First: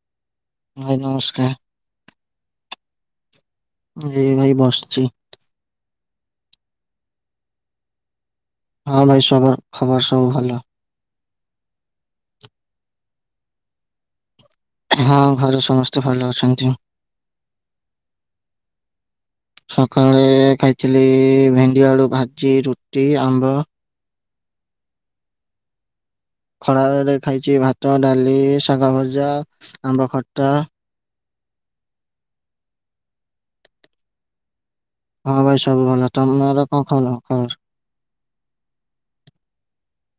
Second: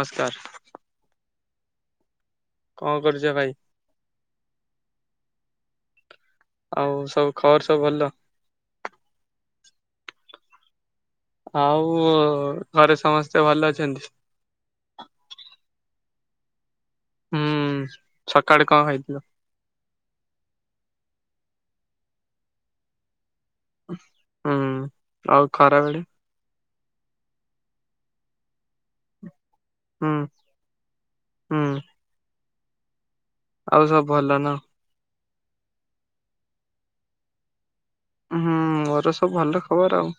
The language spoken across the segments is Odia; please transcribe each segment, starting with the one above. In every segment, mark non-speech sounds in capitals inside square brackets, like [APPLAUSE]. ନମସ୍କାର। ଭାଇ ନମସ୍କାର। କଣ କରୁଛ ଭାଇ? ଏଇ ଭାଇ ବସିଛି। ଆଉ ସବୁ ଖବର ସବୁ ଭଲ। ହଁ ଭାଇଖବର ସବୁ ଭଲ। ଆଉ ଘରେ ସମସ୍ତେ ଭଲ ଅଛନ୍ତି? ହଁ ଘରେ ସମସ୍ତେ ଭଲ ଅଛନ୍ତି। ହୁଁ ସକାଳେ କଣ ଖାଇଥିଲ? ସକାଳେ ଖାଇଥିଲି ଭେଣ୍ଡି ଆଳୁ ଭାଜି, ରୁଟି, ଆମ୍ବ। ହୁଁ, ଆଉ ଖରାବେଳେ? ଖରାବେରେ ଖାଇଛି ଭାତ, ଡାଲି, ଶାଗ ଭଜା, ଆମ୍ବ ହୁଁ ଖଟା। ହୁଁ। ଆଉ ସବୁ ଭଲ ନା। ହଁ ଭାଇ ସବୁ ଭଲ। ତମର କଣ ଭଲ ଖବର? ହୁଁ ମୋର ସବୁ ଭଲ ଖବର ଆଉ।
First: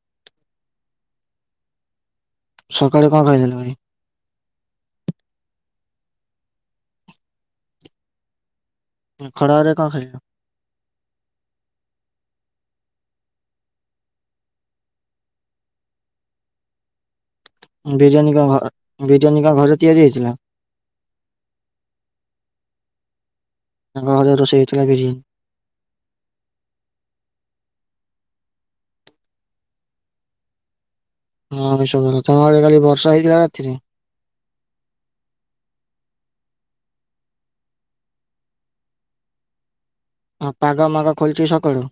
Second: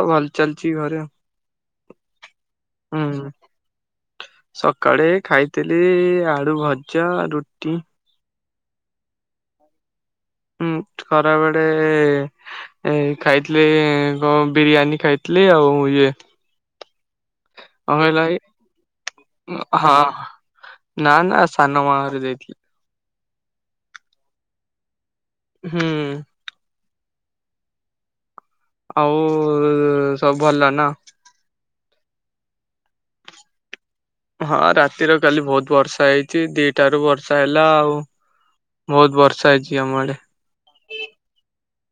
ଆଉ ଭଲ ଚାଲିଛି ଘରେ ଆଉ ସକାଳେ କଣ ହୁଁ। ଖାଇଥିଲ ଭାଇ? ସକାଳେ ଖାଇଥିଲି ଆଳୁ ଭଜା, ରୁଟି। ଖରା ବେଳେ ର କଣ ଖାଇଲ? ହୁଁ, ଖରାବେଳେ। ଏ ଖାଇଥିଲି କଣ ବିରିୟାନୀ ଖାଇଥିଲି ଆଉ ଇଏ। କଣ କହିଲ ବିରିୟାନୀ ଏଇ କଣ ବିରିୟାନୀ କଣ ଘରେ ହଁ ତିଆରି ହେଇଥିଲା? ନା ନା ସାନ ମା ଘରେ ଦେଇଥିଲେ। ତାଙ୍କ ଘରେ ରୋଷେଇ ହେଇଥିଲା ବିରିୟାନି। ହୁଁ। ଆଉ ସବୁ ଭଲ ନା? ହଁ ଆମେ ସବୁ ଭଲ। ତମ ଆଡେ କାଲି ବର୍ଷା ହେଇଥିଲା ରାତିରେ? ହଁ ରାତିରେ କାଲି ବହୁତ ବର୍ଷା ହେଇଛି। ଦିଟା ରୁ ବର୍ଷା ହେଲା ଆଉ। ବହୁତ ବର୍ଷା ହେଇଛି ଆମ ଆଡେ। ହଁ ପାଗ ମାଗ ଖୋଲିଛି ସକାଳୁ?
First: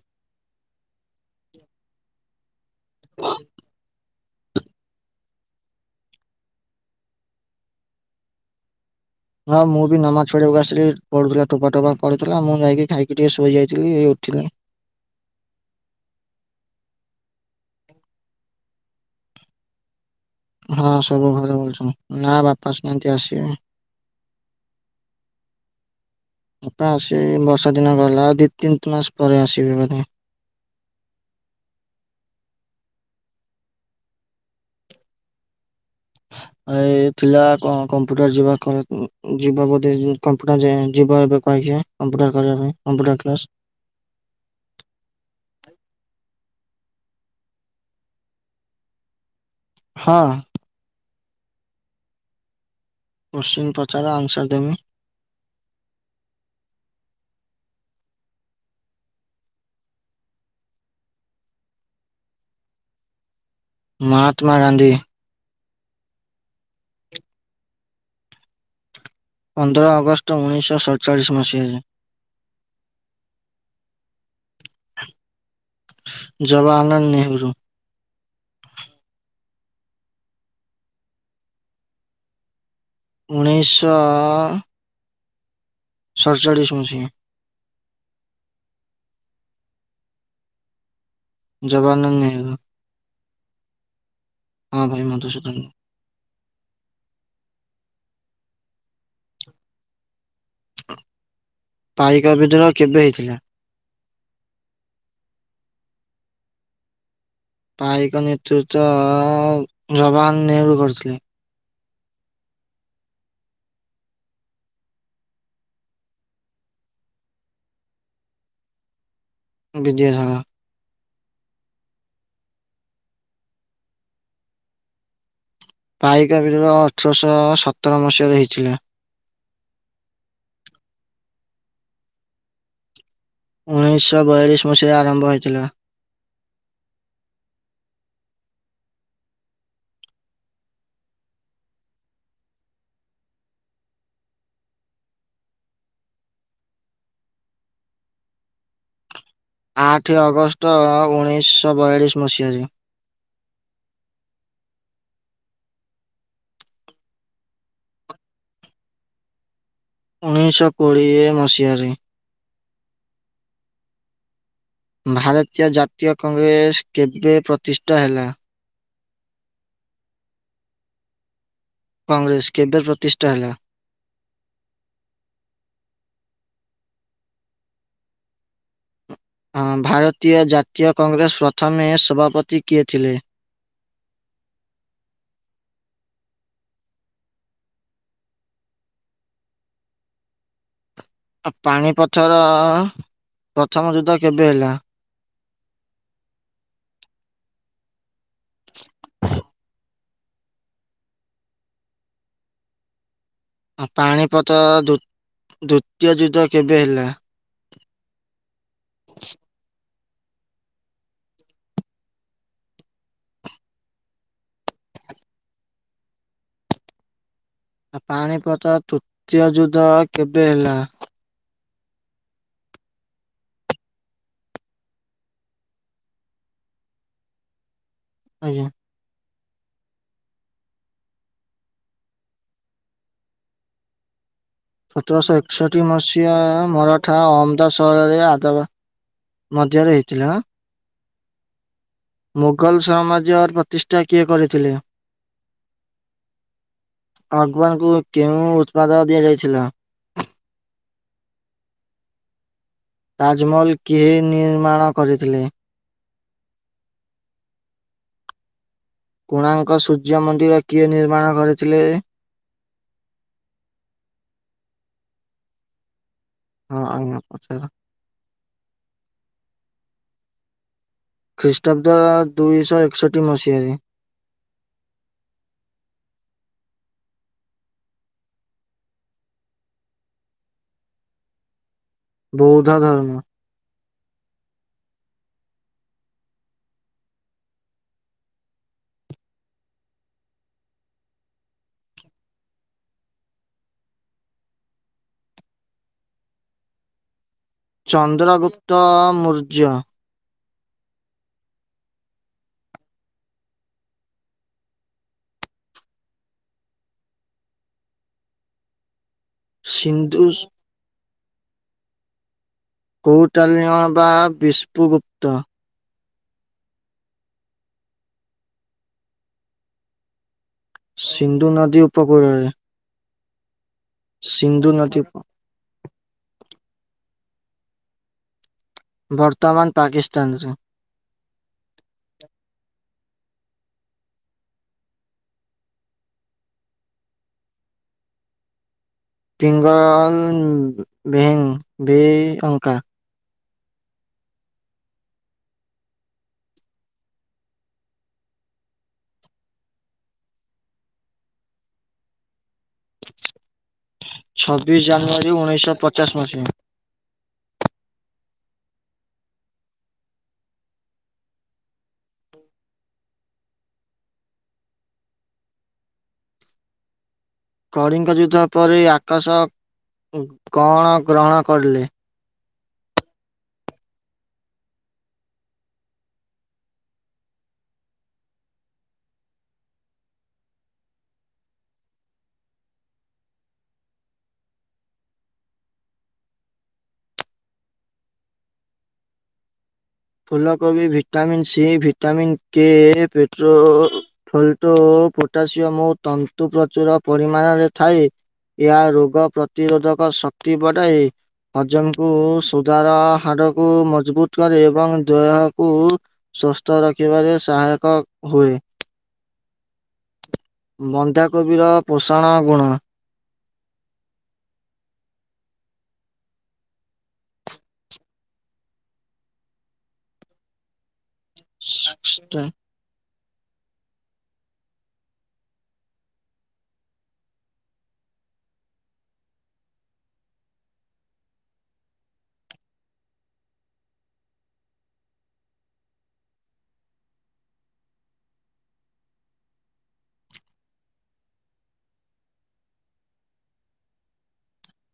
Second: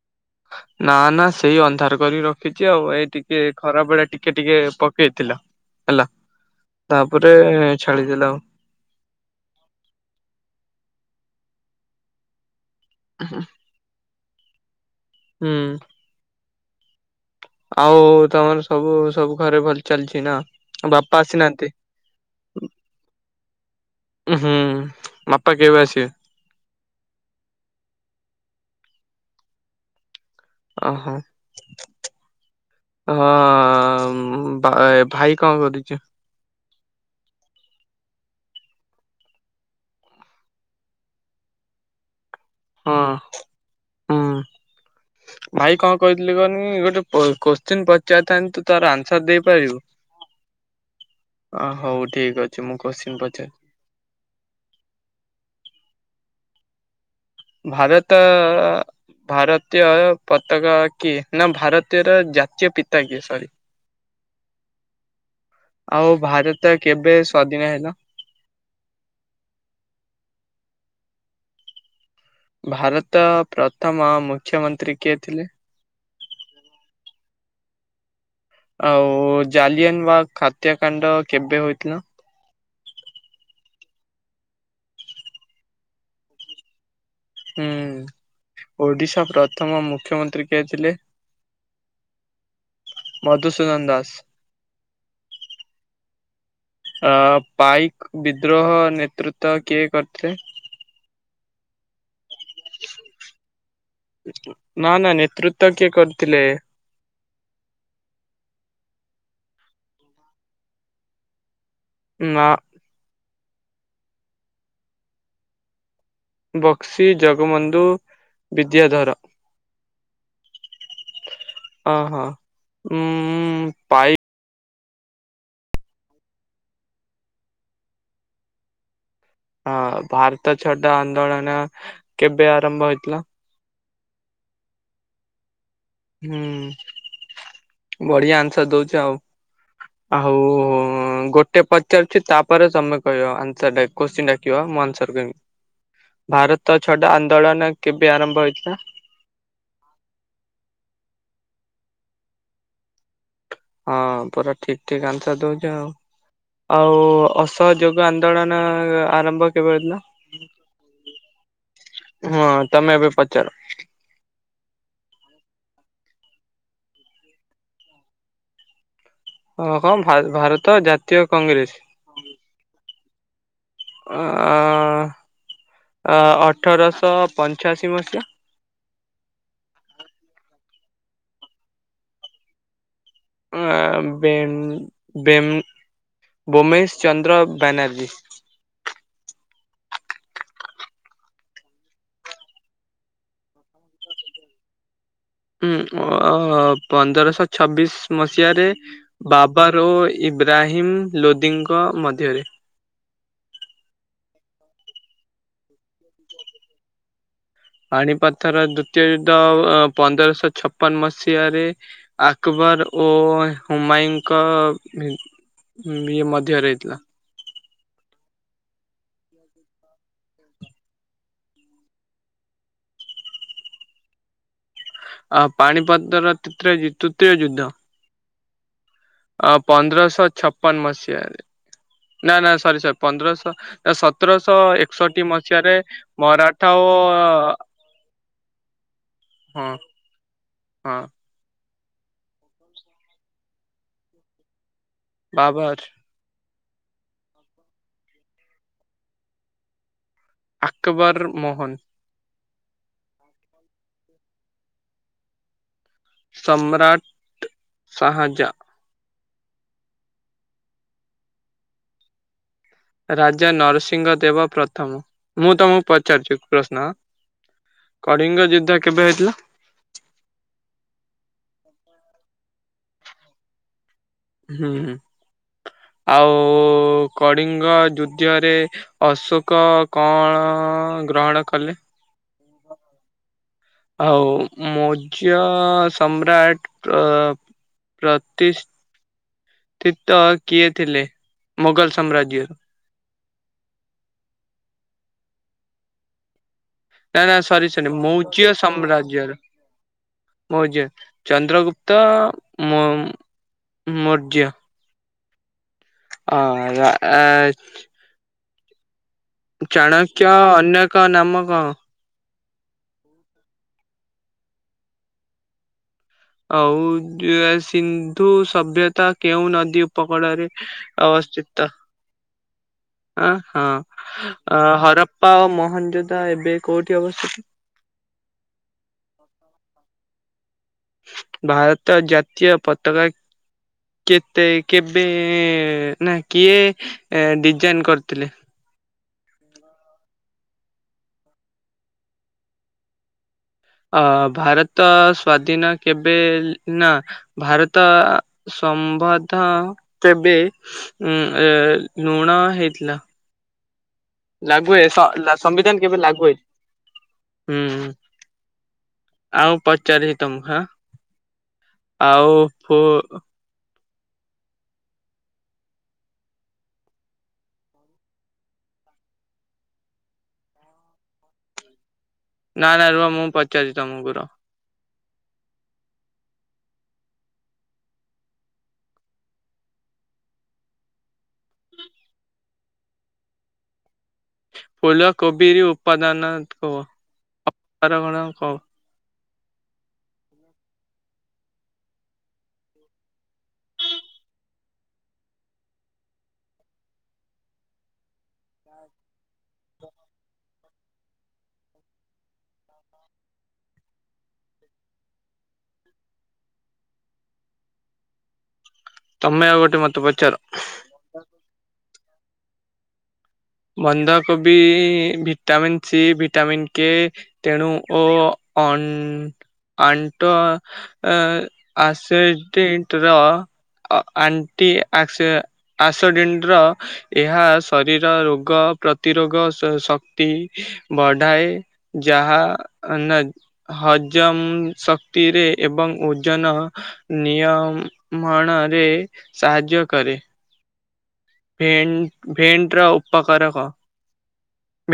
ନା ନା ସେଇ ଅନ୍ଧାର କରି ରଖିଛି ଆଉ। ଏଇ ଟିକେ ଖରାବେଳେ ଟିକେ ଟିକେ ପକେଇଥିଲା। ହେଲା। ତାପରେ ଛାଡିଦେଲା ଆଉ। ହଁ ମୁଁ ବି ନମାଜ୍ ପଢିବାକୁ ଆସିଲି। ପଢୁଥିଲା ଟୋପା ଟୋପା ପଡୁଥିଲା ମୁଁ ଯାଇକି। ଖାଇକି ଟିକେ ଶୋଇ ଯାଇଥିଲି ଏଇ ଉଠିନି। ହୁଁ। ଆଉ ତମର ସବୁ ସବୁ ଘରେ ଭଲ ଚାଲଛି ନା? ହଁ ବାପା ସବୁ ଘରେ ଆସିନାହାନ୍ତି? ଭଲ୍ [UNINTELLIGIBLE] ନା ବାପା ଆସନାହାନ୍ତି ଆସିବେ। ଉଁ ହୁଁ ମାପା କେବେ ଆସିବେ? ବାପା ଆସିବେ ଏ ବର୍ଷା ଦିନ ଗଲା ଦି ତିନ୍ ତ୍ ମାସ୍ ପରେ ଆସିବେ ବୋଧେ। ଅହ। ହଁ ବାଏ ଭାଇ କଁ କରୁଚି? ଭାଇ ଥିଲା କଁ କମ୍ପ୍ୟୁଟର ଯିବ କ ଯିବ ବୋଧେ [UNINTELLIGIBLE] କମ୍ପୁଟର୍ କରିଆ ପାଇଁ। Computer class. ହଁ ହୁଁ। ଭାଇ କଁ କହିଥିଲି କହନି ଗୋଟେ କୋ କୋଶ୍ଚିିନ୍ ପଚାରିଥାନ୍ତି ତୁ ତାର ଆନ୍ସର ଦେଇପାରିବୁ? ହଁ। ଅ ହଉ ଠିକ୍ ଅ ଚି ମୁଁ କୋଶ୍ଚିିନ୍ ପ କୋଶ୍ଚିନ୍ ପଚାର ଆନ୍ସର୍ ଦେମି। ଭାରତ ଅ-ଅ-ଅ ଭାରତୀୟ ପତାକା କିଏ ନା ଭାରତୀୟର ଜାତୀୟ ପିତା କିଏ? ସରି। ମହାତ୍ମା ଗାନ୍ଧୀ। ଆଉ ଭାରତ କେବେ ସ୍ବାଧୀନ ହେଲା? ପନ୍ଦର ଅଗଷ୍ଟ ଉଣେଇଶ ସଚାଳିଶ୍ ମସିହାରେ। ଭାରତ ପ୍ରଥମ ମୁଖ୍ୟମନ୍ତ୍ରୀ କିଏ ଥିଲେ? ଜବାହାରନାନ୍ ନେହେରୁ। ଆଉ ଜାଲିଆନ୍ ବାଗ ଖାତ୍ୟାକାଣ୍ଡ କେବେ ହୋଇଥିଲା? ଉଣେଇଶ ସଡ୍ଚାଳିଶ୍ ମସିହା। ହୁଁ ଓଡିଶା ପ୍ରଥମ ମୁଖ୍ୟମନ୍ତ୍ରୀ କିଏ ଥିଲେ? ଜବା [UNINTELLIGIBLE] ନେହେରୁ। ମଧୁସୂଦନ ଦାସ୍। ହଁ ଭାଇ ମଧୁସୂଦନ୍। ଆ ପାଇକ୍ ବିଦ୍ରୋହ ନେତୃତ୍ବ କିଏ କରିଥିଲେ? ପାଇକ ବିଦ୍ରୋହ କେବେ ହେଇଥିଲା? ନା ନା ନେତୃତ୍ୱ କିଏ କରିଥିଲେ? ପାଇକ ନେତୃତ୍ଵ ଜବାହାର୍ ନେହେରୁ କରିଥିଲେ। ନା। ବକ୍ସି ଜଗବନ୍ଧୁ ବିଦ୍ୟାଧର। ବିଦ୍ୟାଧର। ଅ ହ ଉଁ-ଉଁ-ଉଁ ପାଇ ପାଇକ ବି [UNINTELLIGIBLE] ଅଠରଶ ସତର ମସିହାରେ ହେଇଥିଲା। ହଁ ଭାରତ ଛାଡ ଆନ୍ଦୋଳନ କେବେ ଆରମ୍ଭ ହେଇଥିଲା? ଉଣେଇଶ ବୟାଳିଶ୍ ମସିହାରେ ଆରମ୍ଭ ହେଇଥିଲା। ହୁଁ ବଢିଆ ଆନ୍ସର୍ ଦଉଚ ଆଉ। ଆହୁ ଉଁ ଗୋଟେ ପଚାରୁଚି ତାପରେ ତମେ କହିଅ ଆନ୍ସର୍ ଟା। କୋଶ୍ଚିନ୍ ଡାକିବ ମୁଁ ଆନ୍ସର୍ ଦେମି। ଭାରତ ଛଡା ଆନ୍ଦୋଳନ କେବେ ଆରମ୍ଭ ହେଇଥିଲା? ଆଠେ ଅଗଷ୍ଟ ଉଣେଇଶ ବୟାଳିଶ୍ ମସିହାରେ। ହଁ ପୁରା ଠିକ୍ ଠିକ୍ ଆନ୍ସର ଦଉଚ ଆଉ। ଆଉ ଅସହଯୋଗ ଆନ୍ଦୋଳନ ଆରମ୍ଭ କେବେ ହେଇଥିଲା। ଉଣେଇଶହ କୋଡ଼ିଏ ମସିହାରେ। ହଁ ତମେ ଏବେ ପଚାର। ଭାରତୀୟ ଜାତୀୟ କଂଗ୍ରେସ କେବେ ପ୍ରତିଷ୍ଠା ହେଲା? ହଁ ହଁ ଭା ଭାରତ ଜାତୀୟ କଂଗ୍ରେସ କଂଗ୍ରେସ କେବେ ପ୍ରତିଷ୍ଠା ହେଲା! ଅ ଅ ଅଠରଶହ ପଞ୍ଚାଅଶୀ ମସିହା। ହଁ ଭାରତୀୟ ଜାତୀୟ କଂଗ୍ରେସ ପ୍ରଥମେ ସଭାପତି କିଏ ଥିଲେ? ଉ ଆ ବେନ ବେମ୍ ଭୋମେଶ ଚନ୍ଦ୍ର ବ୍ୟାନାର୍ଜୀ। ଆ ପାଣିପଥର ପ୍ରଥମ ଯୁଦ୍ଧ କେବେ ହେଲା? ହୁଁ ଅ ପନ୍ଦରଶହ ଛବିଶ ମସିହାରେ। ବାବାରୋ ଇବ୍ରାହିମ୍ ଲୋଦିଙ୍କ ମଧ୍ୟରେ। ଆ ପାଣିପଥ ଦୂତ୍ ଦ୍ଵିତୀୟ ଯୁଦ୍ଧ କେବେ ହେଲା? ପାଣିପଥର ଦ୍ଵିତୀୟ ଯୁଦ୍ଧ ଅ ପନ୍ଦରଶହ ଛପନ ମସିହାରେ ଆକବର ଓ ହୁମାୟଁଙ୍କ ଭିତ୍ ବି ଇଏ ମଧ୍ୟରେ ହେଇଥିଲା। ଆ ପାଣିପଥ ତୃତୀୟ ଯୁଦ୍ଧ କେବେ ହେଲା? ଆ ପାଣିପତର ତୁତିଅ ତୃତୀୟ ଯୁଦ୍ଧ ଆଜ୍ଞା। ଅ ପନ୍ଦରଶହ ଛପନ ମସିହାରେ ନା ନା ସରି ସରି ପନ୍ଦରଶହ ସତରଶହ ଏକଷଠି ସତରଶହ ମସିହାରେ ଏକଷଠି ମସିହା ମରାଠା ଓ ଅହମ୍ମଦା ସହରରେ ଆଦବା ହଁ ମଧ୍ୟରେ ହେଇଥିଲେ ହଁ। ହଁ। ମୋଗଲ ସମାଜ୍ୟର ପ୍ରତିଷ୍ଠା କିଏ କରିଥିଲେ? ବାବର୍। ଅଗବାର୍ ଙ୍କୁ କେଉଁ ଉତ୍ପାଦ ଦିଆଯାଇଥିଲା? ଆକବର ମୋହନ। ତାଜମହଲ କିଏ ନିର୍ମାଣ କରିଥିଲେ? ସମ୍ରାଟ୍ ସାହାଜା। କୋଣାାର୍ଙ୍କ ସୂର୍ଯ୍ୟ ମନ୍ଦିର କିଏ ନିର୍ମାଣ କରିଥିଲେ? ରାଜା ନରସିଂହ ଦେବ ପ୍ରଥମ ମୁଁ ତମକୁ ପଚାରୁଚି। ହଁ ଅ ହଁ ପଚାର। କଳିଙ୍ଗ ଯୁଦ୍ଧ କେବେ ହେଇଥିଲା? ଖ୍ରୀଷ୍ଟାବ୍ଦ ଦୁଇଶହ ଏକଷଠି ମସିହାରେ। ହୁଁଁ ଆଉ କଳିଙ୍ଗ ଦ୍ୱିତୀୟ ରେ ଅଶୋକ କଣ ଗ୍ରହଣ କଲେ? ବୌଦ୍ଧ ଧର୍ମ। ଆଉ ମୌଜ ସମ୍ରାଟ ତ ପ୍ରତି ଷ୍ଠିତ କିଏ ଥିଲେ ମୋଗଲ ସାମ୍ରାଜ୍ୟରୁ? ନା ନା ସରି ସରି ମୋୖଜ ଚନ୍ଦ୍ରଗୁପ୍ତ ସାମ୍ରାଜ୍ୟର? ମୌର୍ଯ୍ୟ ମୌର୍ଯ୍ୟ ଚନ୍ଦ୍ରଗୁପ୍ତ ମୋମ୍ ମୌର୍ଯ୍ୟ। ଅ ୟା ଆଜ ସିନ୍ଧୁ ଚାଣକ୍ୟ ଅନ୍ୟକ ନାମ କଣ? କୌଟାଲ୍ୟ ବା ବିଷ୍ପୁଗୁପ୍ତ। ଆଉ ସିନ୍ଧୁ ସଭ୍ୟତା କେଉଁ ନଦୀ ଉପକୂଳରେ ସିନ୍ଧୁ ଅବସ୍ଥିତ ନଦୀ ଉପକୂଳରେ ଆ ହଁ। ଅ ସିନ୍ଧୁ ନଦୀ ଉପ- ହରପ୍ପା ଓ ମହନଯୋଧା ଏବେ କୋଉଠି ଅବସ୍ତିତ? ବର୍ତ୍ତମାନ ପାକିସ୍ତାନରେ। ଭାରତ ଜାତୀୟ ପତାକା କେତେ କେବେ ନା କିଏ ଡିଜାଇନ୍ କରିଥିଲେ? ପିଙ୍ଗଲ ବେହେଙ୍ଗ ଭି ଅଙ୍କା। ଅ ଭାରତ ସ୍ଵାଧୀନ କେବେ ନା ଭାରତ ସମ୍ବଧ ତେବେ ଉ ଲୁଣ ହେଇଥିଲା? ଲାଗୁ ଛବିଶ ଜାନୁଆରୀ ହ ଉଣେଇଶହ ସମ୍ବିଧାନ କେବେ ପଚାଶ ଲାଗୁ ମସିହା ହେଇଥିଲା? ଆଉ ପଚାରିବି ତମକୁ ହାଁ ଆଉ ପୁ କଳିଙ୍ଗ ଯୁଦ୍ଧ ପରେ ଆକାଶ କଣ ଗ୍ରହଣ କରିଲେ? ନା-ନା ରୁହ ମୁଁ ପଚାରୁିଛି ତମକୁର। ଫୁଲ କୋବି ଉପାଦାନ କୁହ [UNINTELLIGIBLE] କଣ କହ? ଫୁଲକୋବି ଭିଟାମିନ ସି ଭିଟାମିନ କେ ପେଟ୍ର ଫୋଲଟୋ, ପୋଟାସିୟମ ତନ୍ତୁ ପ୍ରଚୁର ପରିମାଣରେ ଥାଏ। ଏହା ରୋଗ ପ୍ରତିରୋଧକ ଶକ୍ତି ବଢାଏ। ହଜମକୁ ସୁଧାର ହାଡକୁ ମଜବୁତ୍ କରେ। ଏବଂ ଦେହକୁ ସୁସ୍ଥ ରଖିବାରେ ସହାୟକ ହୁଏ। ତମେ ଆଉ ଗୋଟେ ମତେ ପଚାର। ବନ୍ଧାକୋବିର ପୋଷଣ ଗୁଣ? ବନ୍ଧାକୋବି ଭିଟାମିନ୍ ସି ଭିଟାମିନ୍ କେ ତେଣୁ ଓ ଅ ଆଣ୍ଟ ଆସିଡେଣ୍ଟ ର ଆଣ୍ଟି [UNINTELLIGIBLE] ବଏହା ଶରୀର ରୋ ରୋଗ ପ୍ରତିରୋଗ ଶକ୍ତି ବଢାଏ। ଯାହା [UNINTELLIGIBLE] ହଜମ ଶକ୍ତିରେ ଏବଂ ଓଜନ ନିୟମଣରେ ସାହାର୍ଯ୍ୟ କରେ। [UNINTELLIGIBLE] ଉପକାର କଣ?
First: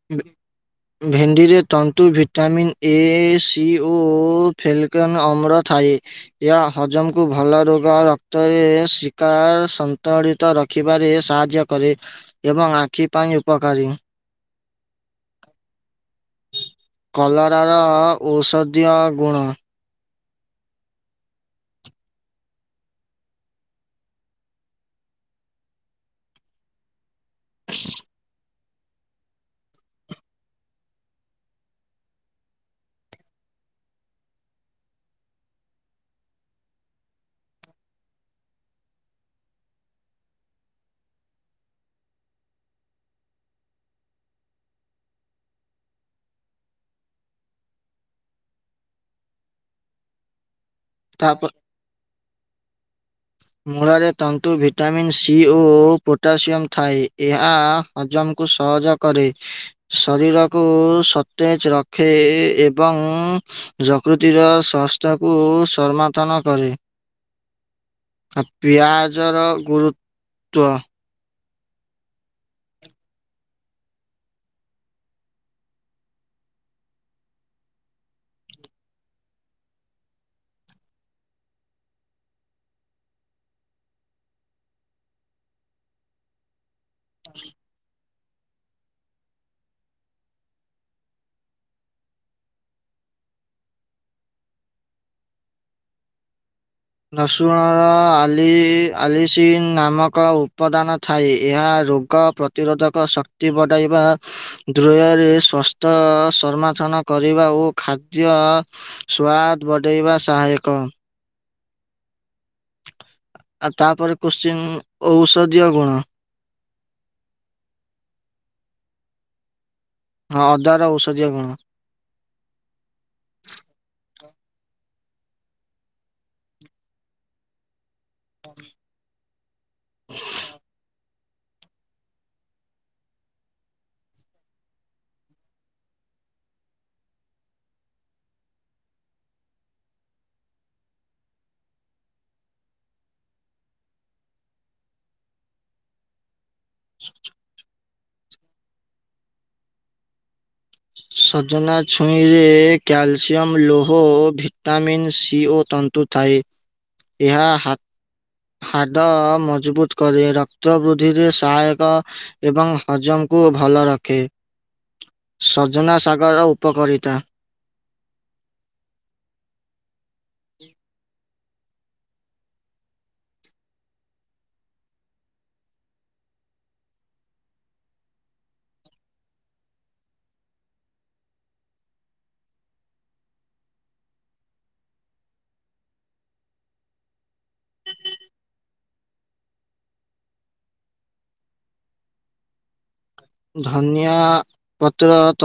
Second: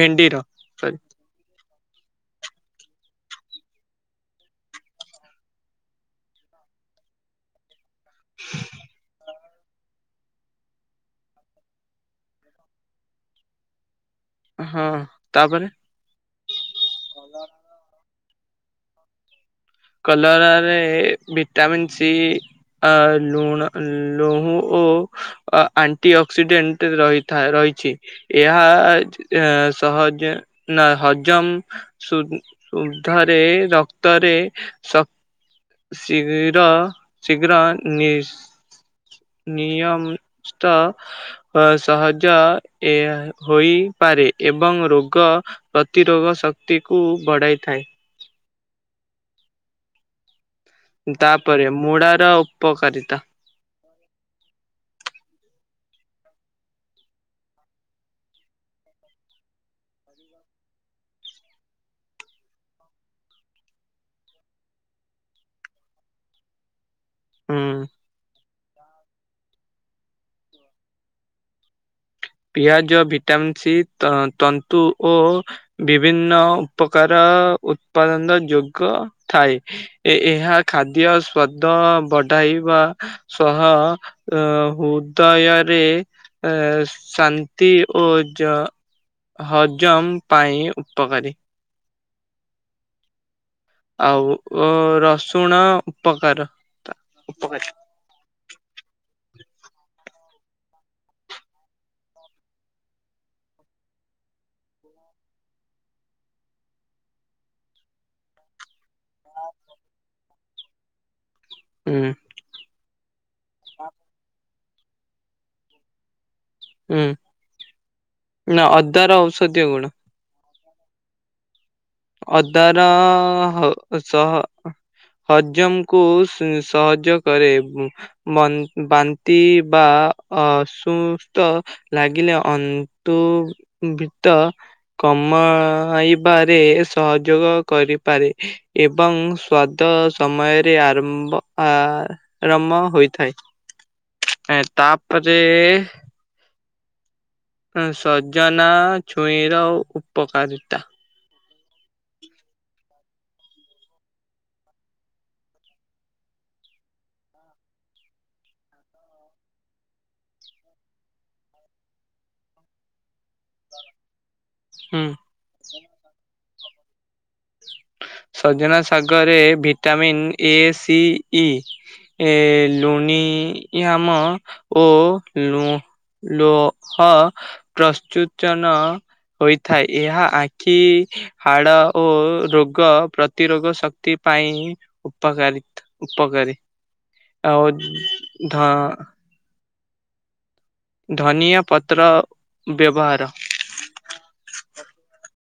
[INAUDIBLE] ସରି। ଭେଣ୍ଡିରେ ତନ୍ତୁ ଭିଟାମିନ୍ ଏ ସି ଓ ଫେଲକନ୍ ଅମ୍ଲ ଥାଏ। ଏହା ହଜମକୁ ଭଲ ରୋଗ ରକ୍ତରେ ଶିକାର ଳିତ ରଖିବାରେ ସାହାଯ୍ୟ କରେ ଏବଂ ଆଖି ପାଇଁ ଉପକାରୀ। ହଁ ତାପରେ କଲରାର ଔଷଧୀୟ ଗୁଣ? କଲରାରେ ଭିଟାମିନ୍ ସି ଆ ଲୁଣ ଲୁହୁ ଓ ଆଣ୍ଟି ଅକ୍ସିଡେଣ୍ଟ ରହି ରହିଛି ଏହା ସହଜେ ହଜମ୍ ସୁ [UNINTELLIGIBLE] ରକ୍ତରେ ଶୀଘ୍ର-ଶୀଘ୍ର ନି ନିୟମ ତ ଅ ସହଜ ଏହା ହୋଇପାରେ ଏବଂ ରୋଗ ପ୍ରତିରୋଗ ଶକ୍ତି କୁ ବଢାଇଥାଏ। ତାପ ତାପରେ ମୁଡାର ଉପକାରିତା ମୂଳରେ ତନ୍ତୁ ଭିଟାମିନ୍ ସି ଓ ପୋଟାସିୟମ୍ ଥାଏ ଏହା ହଜମ କୁସହଜ କରେ। ଶରୀରକୁ ସତେଜ ରଖେ ଏବଂ ଯକୃତିର ସ୍ଵସ୍ଥ୍ୟକୁ ସମର୍ଥନ କରେ ହୁଁ। ପିଆଜର ଗୁରୁତ୍ତ। ପିଆଜ ଭିଟାମିନ୍ ସି ତନ୍ତୁ ଓ ବିଭିନ୍ନ ଉପକାର ଉତ୍ପାଦନର ଯୋଗ ଥାଏ। ଏ ଏହା ଖାଦ୍ୟ ସ୍ୱାଦ ବଢାଇବା ସହ ଅ ହୃଦୟରେ ଶାନ୍ତି ଓ ହଜମ ପାଇଁ ଉପକାରୀ। ଆଉ ରସୁଣ ଉପକାର। ଉପକାରୀ ରସୁଣର ଆ ଆଲିସିନ୍ ନାମକ ଉପଦାନ ଥାଏ ଏହା ରୋଗ ପ୍ରତିରୋଧକ ଶ କି ବଟାଇବା ଦ୍ରୟରେ ସ୍ୱାସ୍ଥ୍ୟ ସମର୍ଥନ କରିବା ଓ ଖାଦ୍ୟ ସ୍ଵାଦ ବଢେଇବା ସହାୟକ। ହୁଁ। ଆଉ ତାପରେ କୋଶ୍ଚିନ୍ ଔଷଧୀୟ ଗୁଣ ହୁଁ ନା ଅଦାର ଔଷଧୀୟ ଗୁଣ। ହଁ ଅଦାର ଔଷଧୀୟ ଗୁଣ। ଅଦାର ହ ସହ ହଜମକୁ ସହଜ କରେ? ବାନ୍ତି ବା ଅସୁସ୍ଥ ଲାଗିଲେ ଅନ୍ତୁବିତ କମାଇବାରେ ସହଯୋଗ କରିପାରେ। ଏବଂ ସ୍ୱାଦ ସମୟରେ ଆରମ୍ଭ ଆ ରମ ହୋଇଥାଏ ତାପରେ ସ ସଜନା ଛୁଇଁର ଉପକାରିତା। ସଜନା ଛୁଇଁରେ ଏକ କ୍ୟାଲସିୟମ୍ ଲୋହ ଓ ଭିଟାମିନ୍ ସି ଓ ତନ୍ତୁ ଥାଏ। ଏହା ହା ହାଡ଼ ମଜବୁତ କରେ ରକ୍ତ ବୃଦ୍ଧିରେ ସହାୟକ ଏବଂ ହଜମକୁ ଭଲ ରଖେ। ହୁଁ ସଜନା ସାଗର ଉପକାରିତା। ସଜନା ଶାଗରେ ଭିଟାମିିନ ଏ ସି ଇ ଏ ଲୁଣି ଆମ ଓ ଲୁ ଲୋହ ପ୍ରସ୍ତୁତନ ହୋଇଥାଏ ଏହା ଆଖି ହାଡ଼ ଓ ରୋ ରୋଗ ପ୍ରତିରୋଗ ଶକ୍ତି ପାଇଁ ଉପକାରୀ ଉପକାରୀ। ଆଉ ଧ। ଧନିଆ ପତ୍ର ବ୍ୟବହାର। ଧନିଆ ପତ୍ର ତ